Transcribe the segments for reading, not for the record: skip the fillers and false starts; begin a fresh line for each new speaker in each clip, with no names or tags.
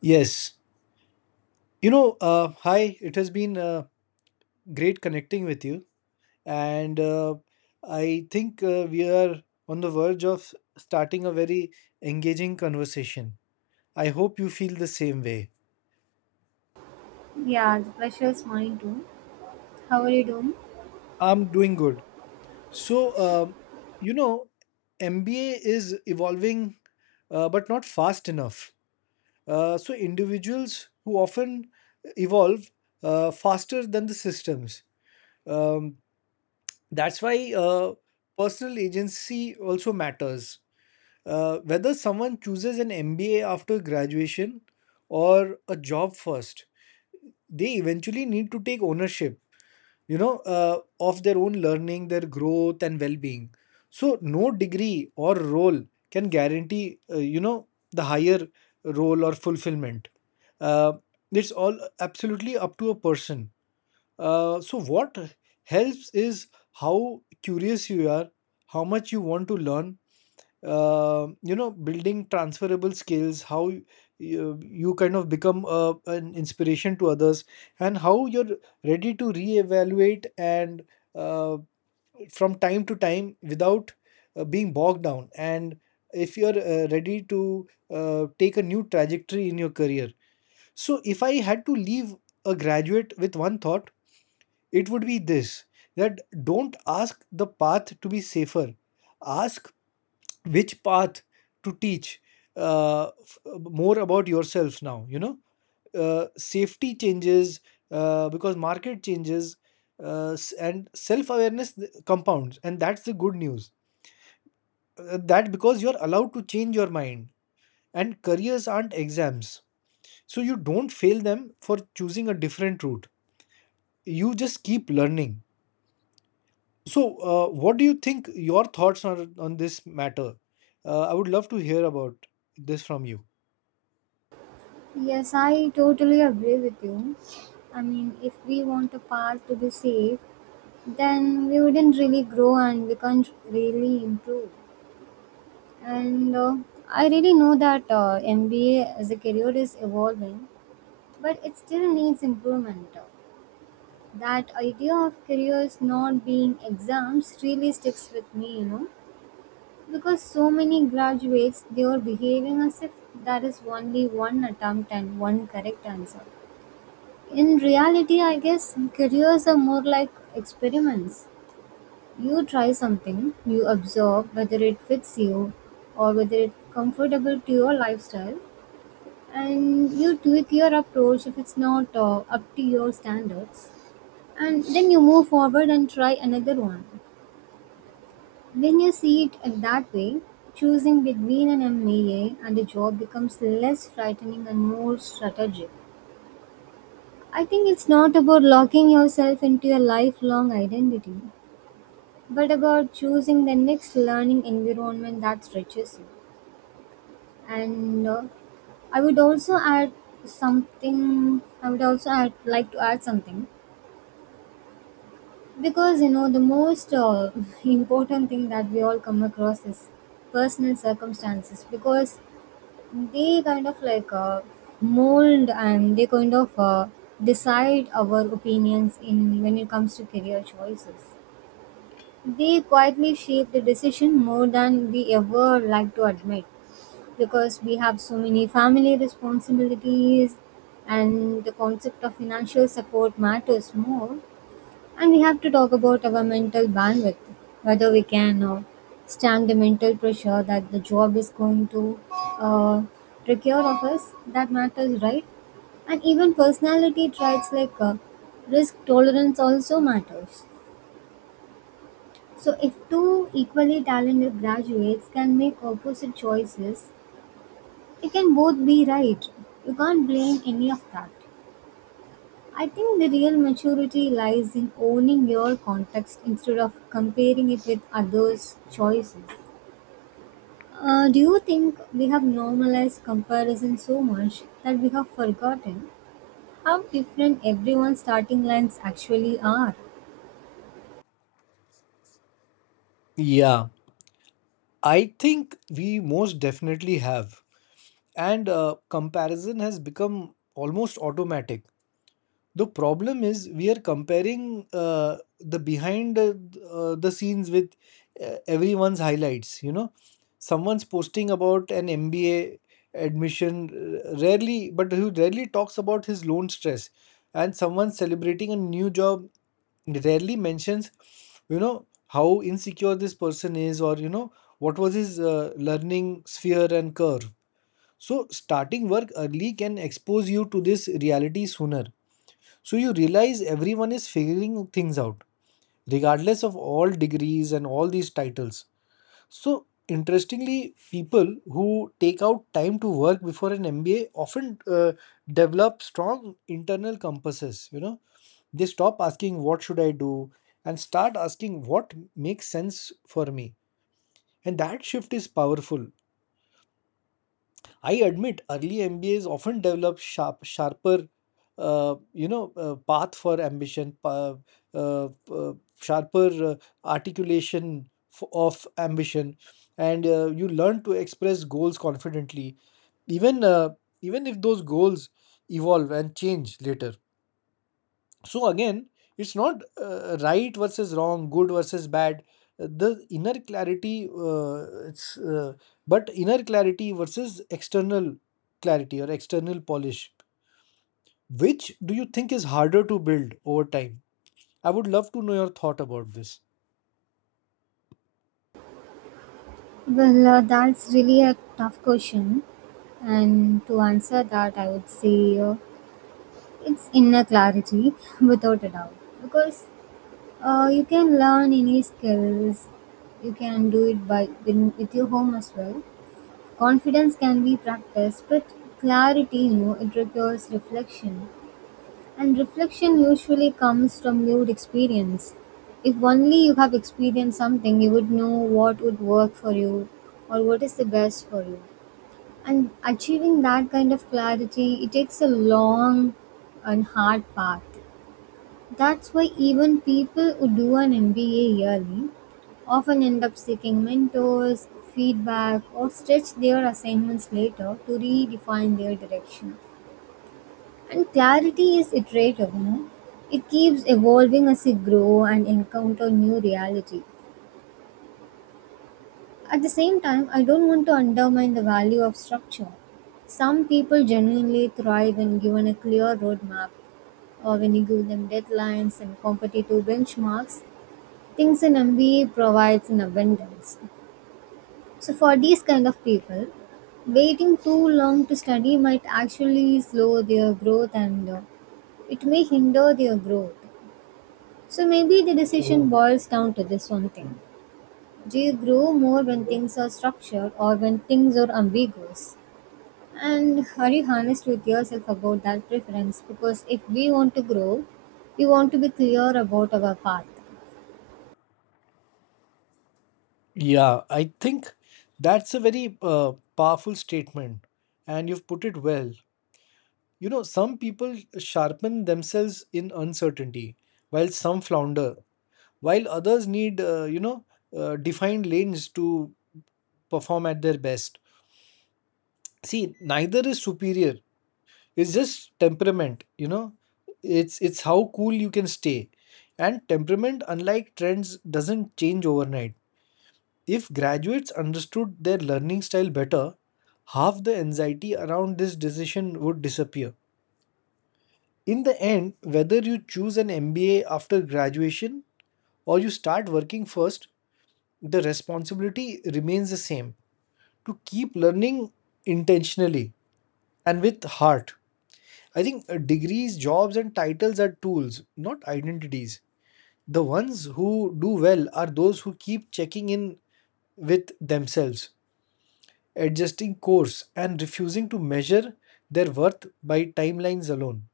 Yes. Hi, it has been great connecting with you. And I think we are on the verge of starting a very engaging conversation. I hope you feel the same way.
Yeah, the pleasure is mine too. How are you doing?
I'm doing good. So, um, you know, MBA is evolving, but not fast enough. So individuals who often evolve faster than the systems. Um, That's why personal agency also matters. Whether someone chooses an MBA after graduation or a job first, they eventually need to take ownership, of their own learning, their growth, and well-being. So no degree or role can guarantee, the higher role or fulfillment. Uh, it's all absolutely up to a person, so what helps is how curious you are, how much you want to learn. Building transferable skills, how you kind of become an inspiration to others, and how you're ready to reevaluate and uh, from time to time without being bogged down. And if you're ready to take a new trajectory in your career. So, if I had to leave a graduate with one thought, it would be this: that don't ask the path to be safer, ask which path to teach uh, f- more about yourself now. You know, safety changes because market changes, and self awareness compounds, and that's the good news. That because you're allowed to change your mind, and careers aren't exams, so you don't fail them for choosing a different route. You just keep learning. So what do you think your thoughts are on this matter? I would love to hear about this from you.
Yes, I totally agree with you. I mean, if we want a path to be safe, then we wouldn't really grow and we can't really improve. And I really know that MBA as a career is evolving, but it still needs improvement. That idea of careers not being exams really sticks with me, you know. Because so many graduates, they're behaving as if there is only one attempt and one correct answer. In reality, I guess careers are more like experiments. You try something, you observe whether it fits you or whether it's comfortable to your lifestyle, and you tweak your approach if it's not up to your standards. And then you move forward and try another one. When you see it in that way, choosing between an MBA and a job becomes less frightening and more strategic. I think it's not about locking yourself into a lifelong identity, but about choosing the next learning environment that stretches you. And I would also add something. I would also add, like to add something because you know the most important thing that we all come across is personal circumstances because they kind of like mold, and they kind of decide our opinions in when it comes to career choices. They quietly shape the decision more than we ever like to admit, because we have so many family responsibilities and the concept of financial support matters more, and we have to talk about our mental bandwidth, whether we can stand the mental pressure that the job is going to uh, require of us. That matters, right? And even personality traits like risk tolerance also matters. So, if two equally talented graduates can make opposite choices, it can both be right. You can't blame any of that. I think the real maturity lies in owning your context instead of comparing it with others' choices. Do you think we have normalized comparison so much that we have forgotten how different everyone's starting lines actually are?
Yeah, I think we most definitely have. And comparison has become almost automatic. The problem is we are comparing the scenes with everyone's highlights. You know, someone's posting about an MBA admission rarely, but who rarely talks about his loan stress, and someone celebrating a new job rarely mentions, you know, how insecure this person is, or you know, what was his learning sphere and curve. So starting work early can expose you to this reality sooner, so you realize everyone is figuring things out, regardless of all degrees and all these titles. So interestingly, people who take out time to work before an MBA often develop strong internal compasses. You know, they stop asking what should I do and start asking what makes sense for me. And that shift is powerful. I admit early MBAs often develop sharp, sharper, you know, path for ambition, pa- uh, uh, sharper uh, articulation of ambition, and you learn to express goals confidently, even uh, even if those goals evolve and change later. So again, it's not right versus wrong, good versus bad. The inner clarity uh, it's uh, but inner clarity versus external clarity or external polish, which do you think is harder to build over time? I would love to know your thought about this.
Well, that's really a tough question. And to answer that, I would say it's inner clarity without a doubt. Because you can learn any skills. You can do it by with your home as well. Confidence can be practiced, but clarity, you know, it requires reflection. And reflection usually comes from lived experience. If only you have experienced something, you would know what would work for you or what is the best for you. And achieving that kind of clarity, it takes a long and hard path. That's why even people who do an MBA yearly often end up seeking mentors, feedback, or stretch their assignments later to redefine their direction. And clarity is iterative, you know. It keeps evolving as you grow and encounter new reality. At the same time, I don't want to undermine the value of structure. Some people genuinely thrive when given a clear roadmap, or when you give them deadlines and competitive benchmarks things in MBA provides in abundance. So for these kind of people, waiting too long to study might actually slow their growth, and it may hinder their growth. So maybe the decision boils down to this one thing. Do you grow more when things are structured or when things are ambiguous? And are you honest with yourself about that preference? Because if we want to grow, we want to be clear about our path.
Yeah, I think that's a very uh, powerful statement, and you've put it well. You know, some people sharpen themselves in uncertainty while some flounder, while others need defined lanes to perform at their best. See, neither is superior. It's just temperament, you know. It's how cool you can stay, and temperament, unlike trends, doesn't change overnight. If graduates understood their learning style better, half the anxiety around this decision would disappear. In the end, whether you choose an MBA after graduation or you start working first, the responsibility remains the same: to keep learning intentionally and with heart. I think degrees, jobs, and titles are tools, not identities. The ones who do well are those who keep checking in with themselves, adjusting course, and refusing to measure their worth by timelines alone.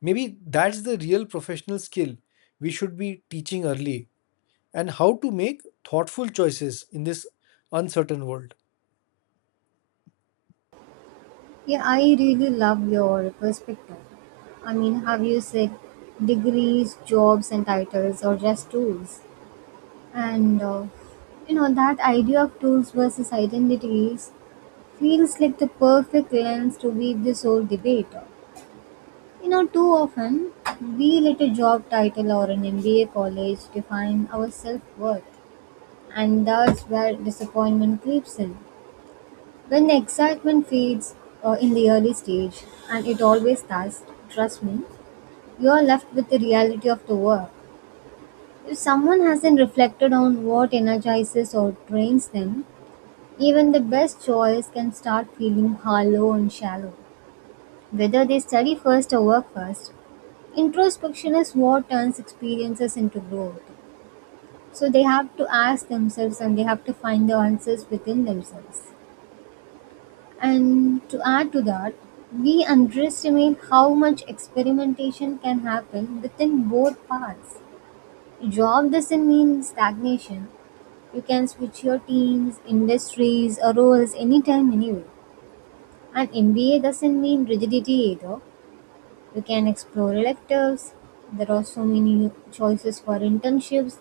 Maybe that's the real professional skill we should be teaching early, and how to make thoughtful choices in this uncertain world.
Yeah, I really love your perspective. I mean, have you said degrees, jobs, and titles, or just tools? And you know, that idea of tools versus identities feels like the perfect lens to weave this whole debate. You know, too often we let a job title or an MBA college define our self worth, and that's where disappointment creeps in. When the excitement fades in the early stage, and it always does, trust me, you are left with the reality of the work. If someone hasn't reflected on what energizes or drains them, even the best choice can start feeling hollow and shallow. Whether they study first or work first, introspection is what turns experiences into growth. So they have to ask themselves and they have to find the answers within themselves. And to add to that, we underestimate how much experimentation can happen within both paths. Job doesn't mean stagnation. You can switch your teams, industries, or roles anytime, anyway. And MBA doesn't mean rigidity either. You can explore electives, there are so many choices for internships,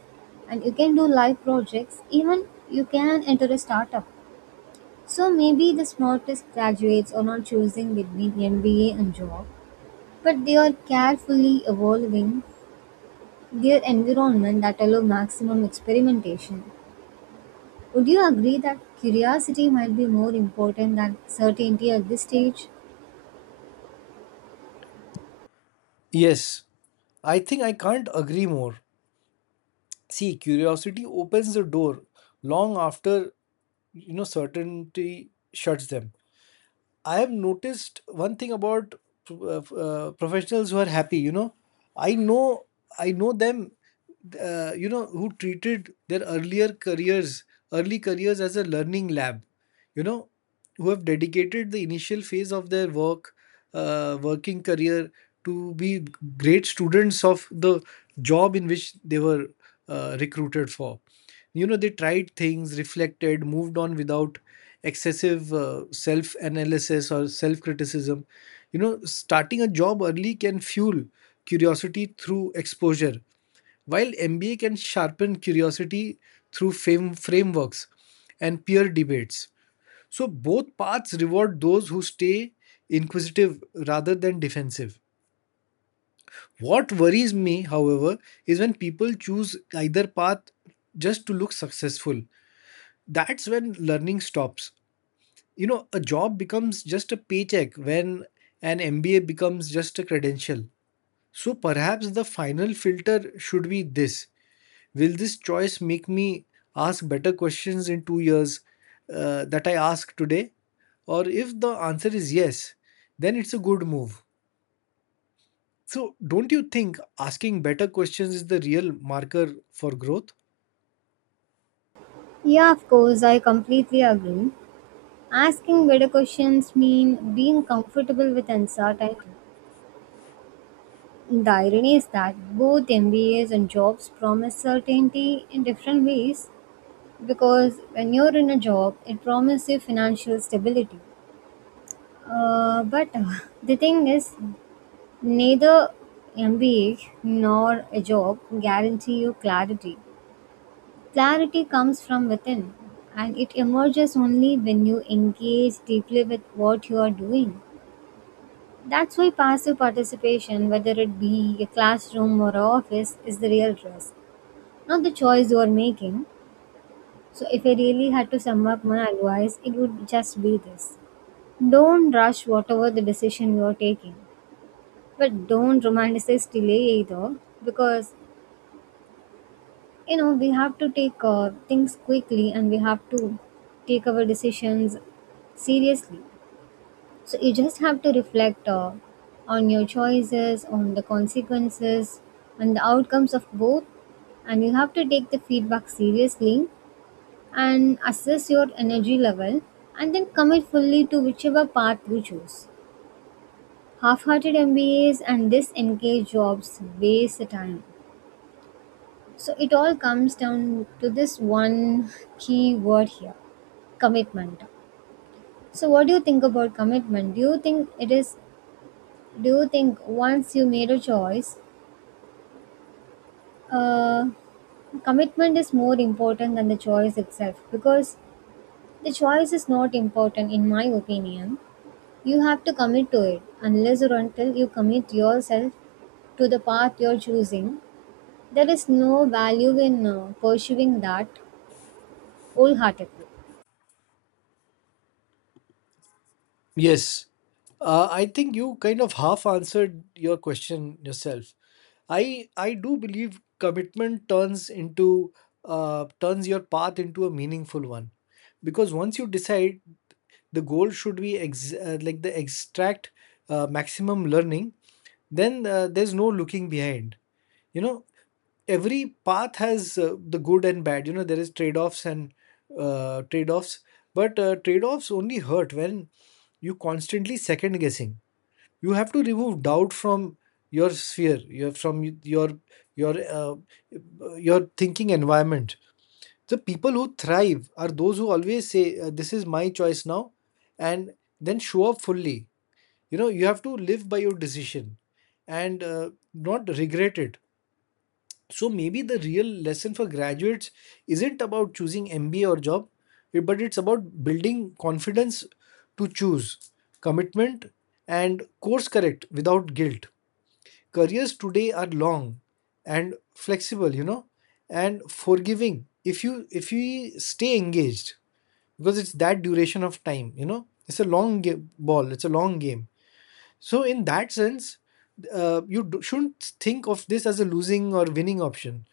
and you can do live projects. Even you can enter a startup. So maybe the smartest graduates are not choosing between MBA and job, but they are carefully evolving their environment that allow maximum experimentation. Would you agree that curiosity might be more important than certainty at this stage?
Yes, I think I can't agree more. See, curiosity opens the door long after, you know, certainty shuts them. I have noticed one thing about professionals who are happy. You know, I know I know them, you know, who treated their earlier careers early careers as a learning lab, you know, who have dedicated the initial phase of their working career to be great students of the job in which they were recruited for. You know, they tried things, reflected, moved on without excessive self analysis or self criticism. You know, starting a job early can fuel curiosity through exposure, while MBA can sharpen curiosity through frameworks and peer debates, so both paths reward those who stay inquisitive rather than defensive. What worries me, however, is when people choose either path just to look successful. That's when learning stops. You know, a job becomes just a paycheck when an MBA becomes just a credential. So perhaps the final filter should be this: will this choice make me ask better questions in 2 years that I ask today? Or if the answer is yes, then it's a good move. So, don't you think asking better questions is the real marker for growth?
Yeah, of course, I completely agree. Asking better questions mean being comfortable with uncertainty. The irony is that both MBAs and jobs promise certainty in different ways, because when you're in a job it promises you financial stability but the thing is neither mba nor a job guarantee you clarity. Clarity comes from within, and it emerges only when you engage deeply with what you are doing. That's why passive participation, whether it be a classroom or a office, is the real risk, not the choice you are making. So if I really had to sum up my advice, it would just be this. Don't rush whatever the decision you are taking, but don't romanticize delay either, because you know we have to take things quickly and we have to take our decisions seriously. So you just have to reflect on your choices, on the consequences, and the outcomes of both, and you have to take the feedback seriously and assess your energy level and then commit fully to whichever path you choose. Half-hearted MBAs and disengaged jobs waste the time. So it all comes down to this one key word here, commitment. So what do you think about commitment? Do you think it is? Do you think once you made a choice, uh, commitment is more important than the choice itself? Because the choice is not important, in my opinion. You have to commit to it unless or until you commit yourself to the path you're choosing. There is no value in pursuing that wholeheartedly.
Yes. I think you kind of half answered your question yourself. I do believe commitment turns into turns your path into a meaningful one, because once you decide, the goal should be ex- like the extract maximum learning. Then there's no looking behind. You know, every path has the good and bad. You know, there is trade-offs and trade-offs, but trade-offs only hurt when you constantly second guessing. You have to remove doubt from your sphere your from your uh, your thinking environment. The people who thrive are those who always say, this is my choice now, and then show up fully. You know, you have to live by your decision and not regret it. So, maybe the real lesson for graduates isn't about choosing MBA or job, but it's about building confidence to choose, commitment, and course correct without guilt. Careers today are long and flexible, you know, and forgiving if you, if you stay engaged. Because it's that duration of time, you know, it's a long game, ball it's a long game. So in that sense, you shouldn't think of this as a losing or winning option.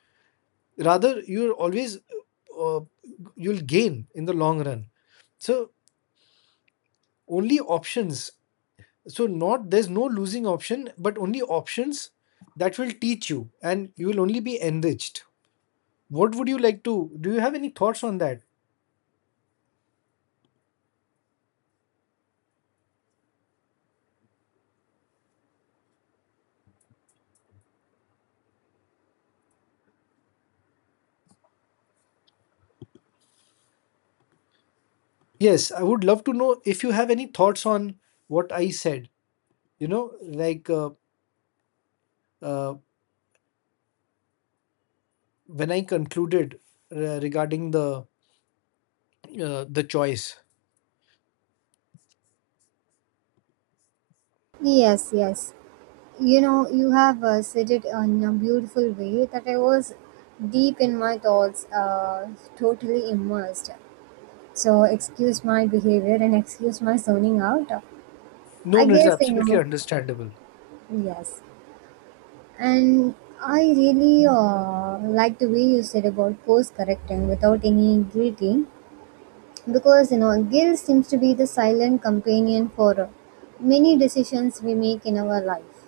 Rather, you're always, uh, you'll gain in the long run. So, only options. So, not there's no losing option but only options, that will teach you, and you will only be enriched. What would you like to do? You have any thoughts on that? Yes, I would love to know if you have any thoughts on what I said. you know like uh, uh, when I concluded, regarding the, the choice.
Yes, yes. You know, you have said it in a beautiful way that I was deep in my thoughts, totally immersed. So, excuse my behavior and excuse my zoning out.
No,
I
no, it's
guess, you
absolutely
know,
understandable.
yes. And I really like the way you said about course correcting without any greeting. Because you know guilt seems to be the silent companion for many decisions we make in our life.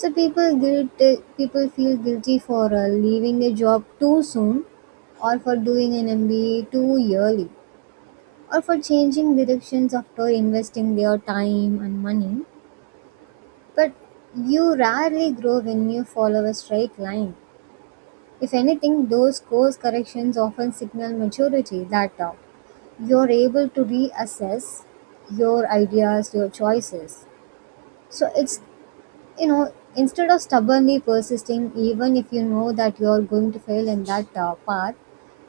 So people guilt people feel guilty for leaving a job too soon, or for doing an mba too early, or for changing directions after investing their time and money. But you rarely grow when you follow a straight line. If anything, those course corrections often signal maturity, that you're able to reassess your ideas, your choices. So it's, you know, instead of stubbornly persisting, even if you know that you're going to fail in that path,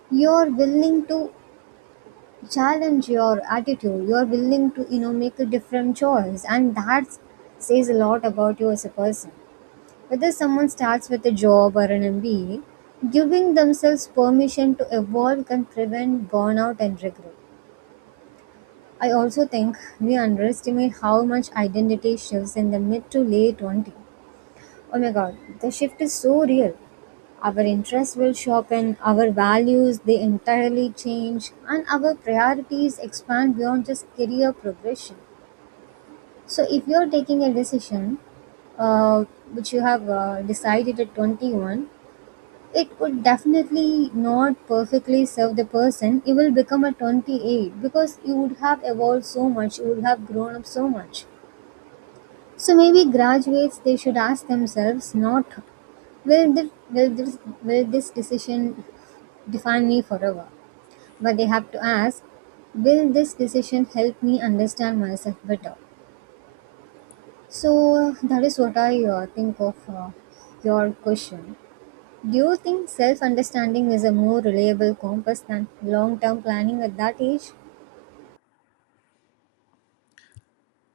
you're willing to challenge your attitude. You're willing to, you know, make a different choice. And that says a lot about you as a person. Whether someone starts with a job or an MBA, giving themselves permission to evolve can prevent burnout and regret. I also think we underestimate how much identity shifts in the mid to late 20s. Oh my god, the shift is so real. Our interests will sharpen, our values they entirely change, and our priorities expand beyond just career progression. So, if you're taking a decision uh, which you have decided at 21, it would definitely not perfectly serve the person. You will become a 28 because you would have evolved so much, you would have grown up so much. So maybe graduates they should ask themselves not will this decision define me forever, but they have to ask, will this decision help me understand myself better. So that is what I think of your question. Do you think self understanding is a more reliable compass than long term planning at that age?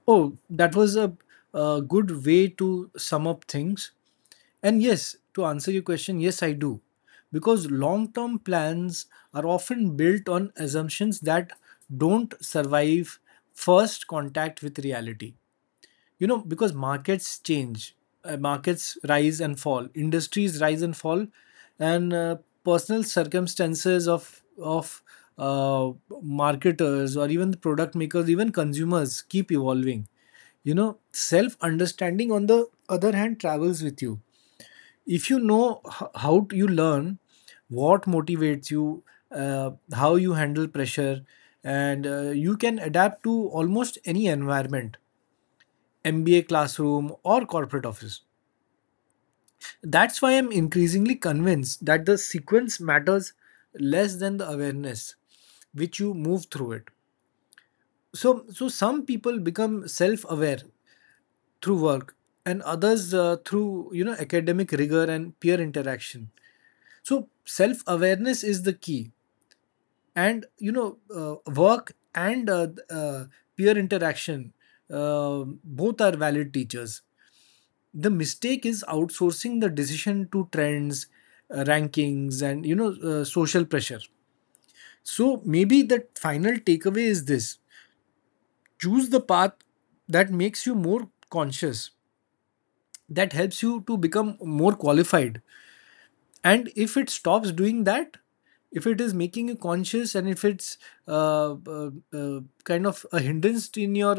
Oh, that was a, good way to sum up things. And yes, to answer your question, yes, I do. Because long term plans are often built on assumptions that don't survive first contact with reality. You know, because markets change, markets rise and fall, industries rise and fall, and personal circumstances of uh, marketers or even the product makers, even consumers keep evolving. You know, self understanding, on the other hand, travels with you. If you know you learn what motivates you, how you handle pressure, and you can adapt to almost any environment, MBA classroom or corporate office. That's why I'm increasingly convinced that the sequence matters less than the awareness which you move through it. So some people become self aware through work, and others through, you know, academic rigor and peer interaction. So self awareness is the key, and you know, work and peer interaction, both are valid teachers. The mistake is outsourcing the decision to trends, rankings, and you know, social pressure. So maybe the final takeaway is this: choose the path that makes you more conscious, that helps you to become more qualified, and if it stops doing that, if it is making you conscious and if it's kind of a hindrance in your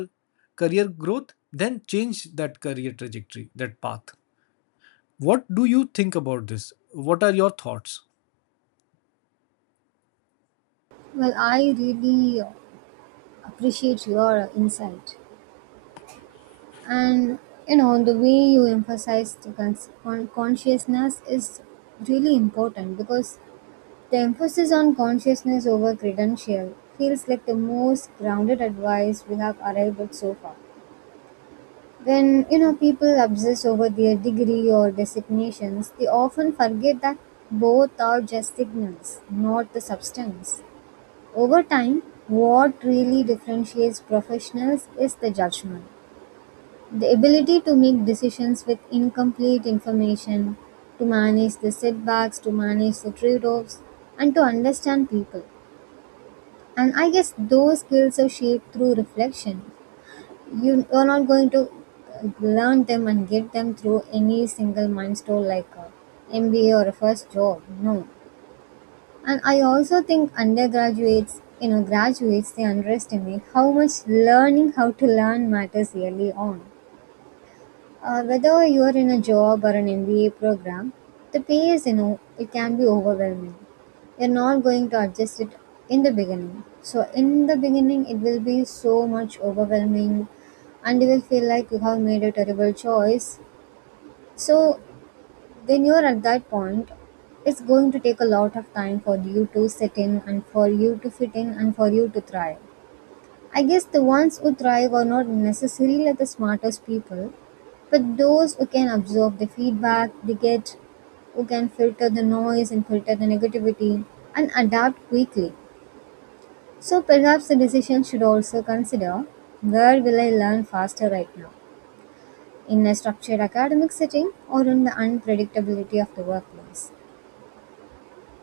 career growth, then change that career trajectory, that path. What do you think about this? What are your thoughts?
Well, I really appreciate your insight. And you know, the way you emphasize the consciousness is really important, because the emphasis on consciousness over credential feels like the most grounded advice we have arrived at so far. When you know people obsess over their degree or designations, they often forget that both are just signals, not the substance. Over time, what really differentiates professionals is the judgment, the ability to make decisions with incomplete information, to manage the setbacks, to manage the trade offs, and to understand people. And I guess those skills are shaped through reflection. You are not going to learn them and get them through any single milestone like a MBA or a first job. No, and I also think undergraduates, you know, graduates, they underestimate how much learning how to learn matters early on. Whether you are in a job or an MBA program, the pay is, you know, it can be overwhelming. You're not going to adjust it in the beginning. So, in the beginning, it will be so much overwhelming and you will feel like you have made a terrible choice. So, when you're at that point, it's going to take a lot of time for you to sit in and for you to fit in and for you to thrive. I guess the ones who thrive are not necessarily like the smartest people, but those who can absorb the feedback they get, who can filter the noise and filter the negativity and adapt quickly. So perhaps the decision should also consider, where will I learn faster right now? In a structured academic setting or in the unpredictability of the workplace?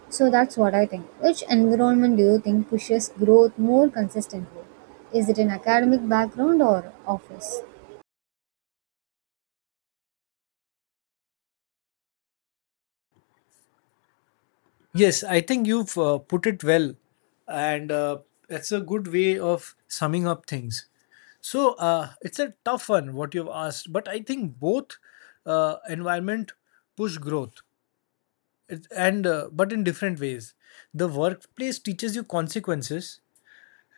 So that's what I think. Which environment do you think pushes growth more consistently? Is it an academic background or office?
Yes, I think you've put it well, and that's a good way of summing up things. So it's a tough one what you've asked, but I think both environment push growth. It's- and But in different ways, the workplace teaches you consequences.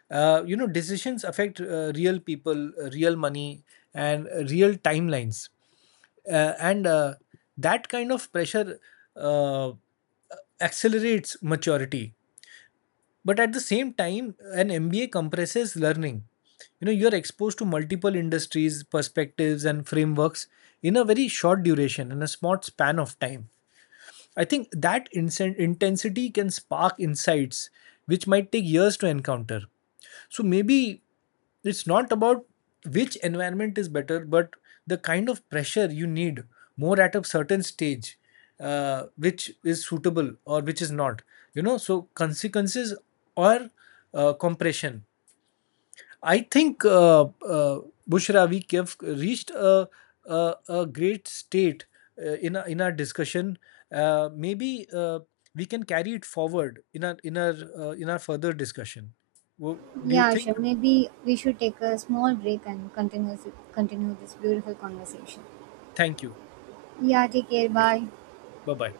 You know, decisions affect real people, real money, and real timelines. And That kind of pressure uh, accelerates maturity. But at the same time, an MBA compresses learning. You know, you're exposed to multiple industries, perspectives, and frameworks in a very short duration, in a small span of time. I think that intensity can spark insights which might take years to encounter. So maybe it's not about which environment is better, but the kind of pressure you need more at a certain stage, which is suitable or which is not. You know, so consequences or compression. I think, Bushra, we have reached a great state in our discussion. Maybe we can carry it forward in our, in our further discussion. Do you
Yeah,
think?
sure. Maybe we should take a small break and continue this beautiful conversation.
Thank you.
Yeah, take care. Bye.
Bye bye.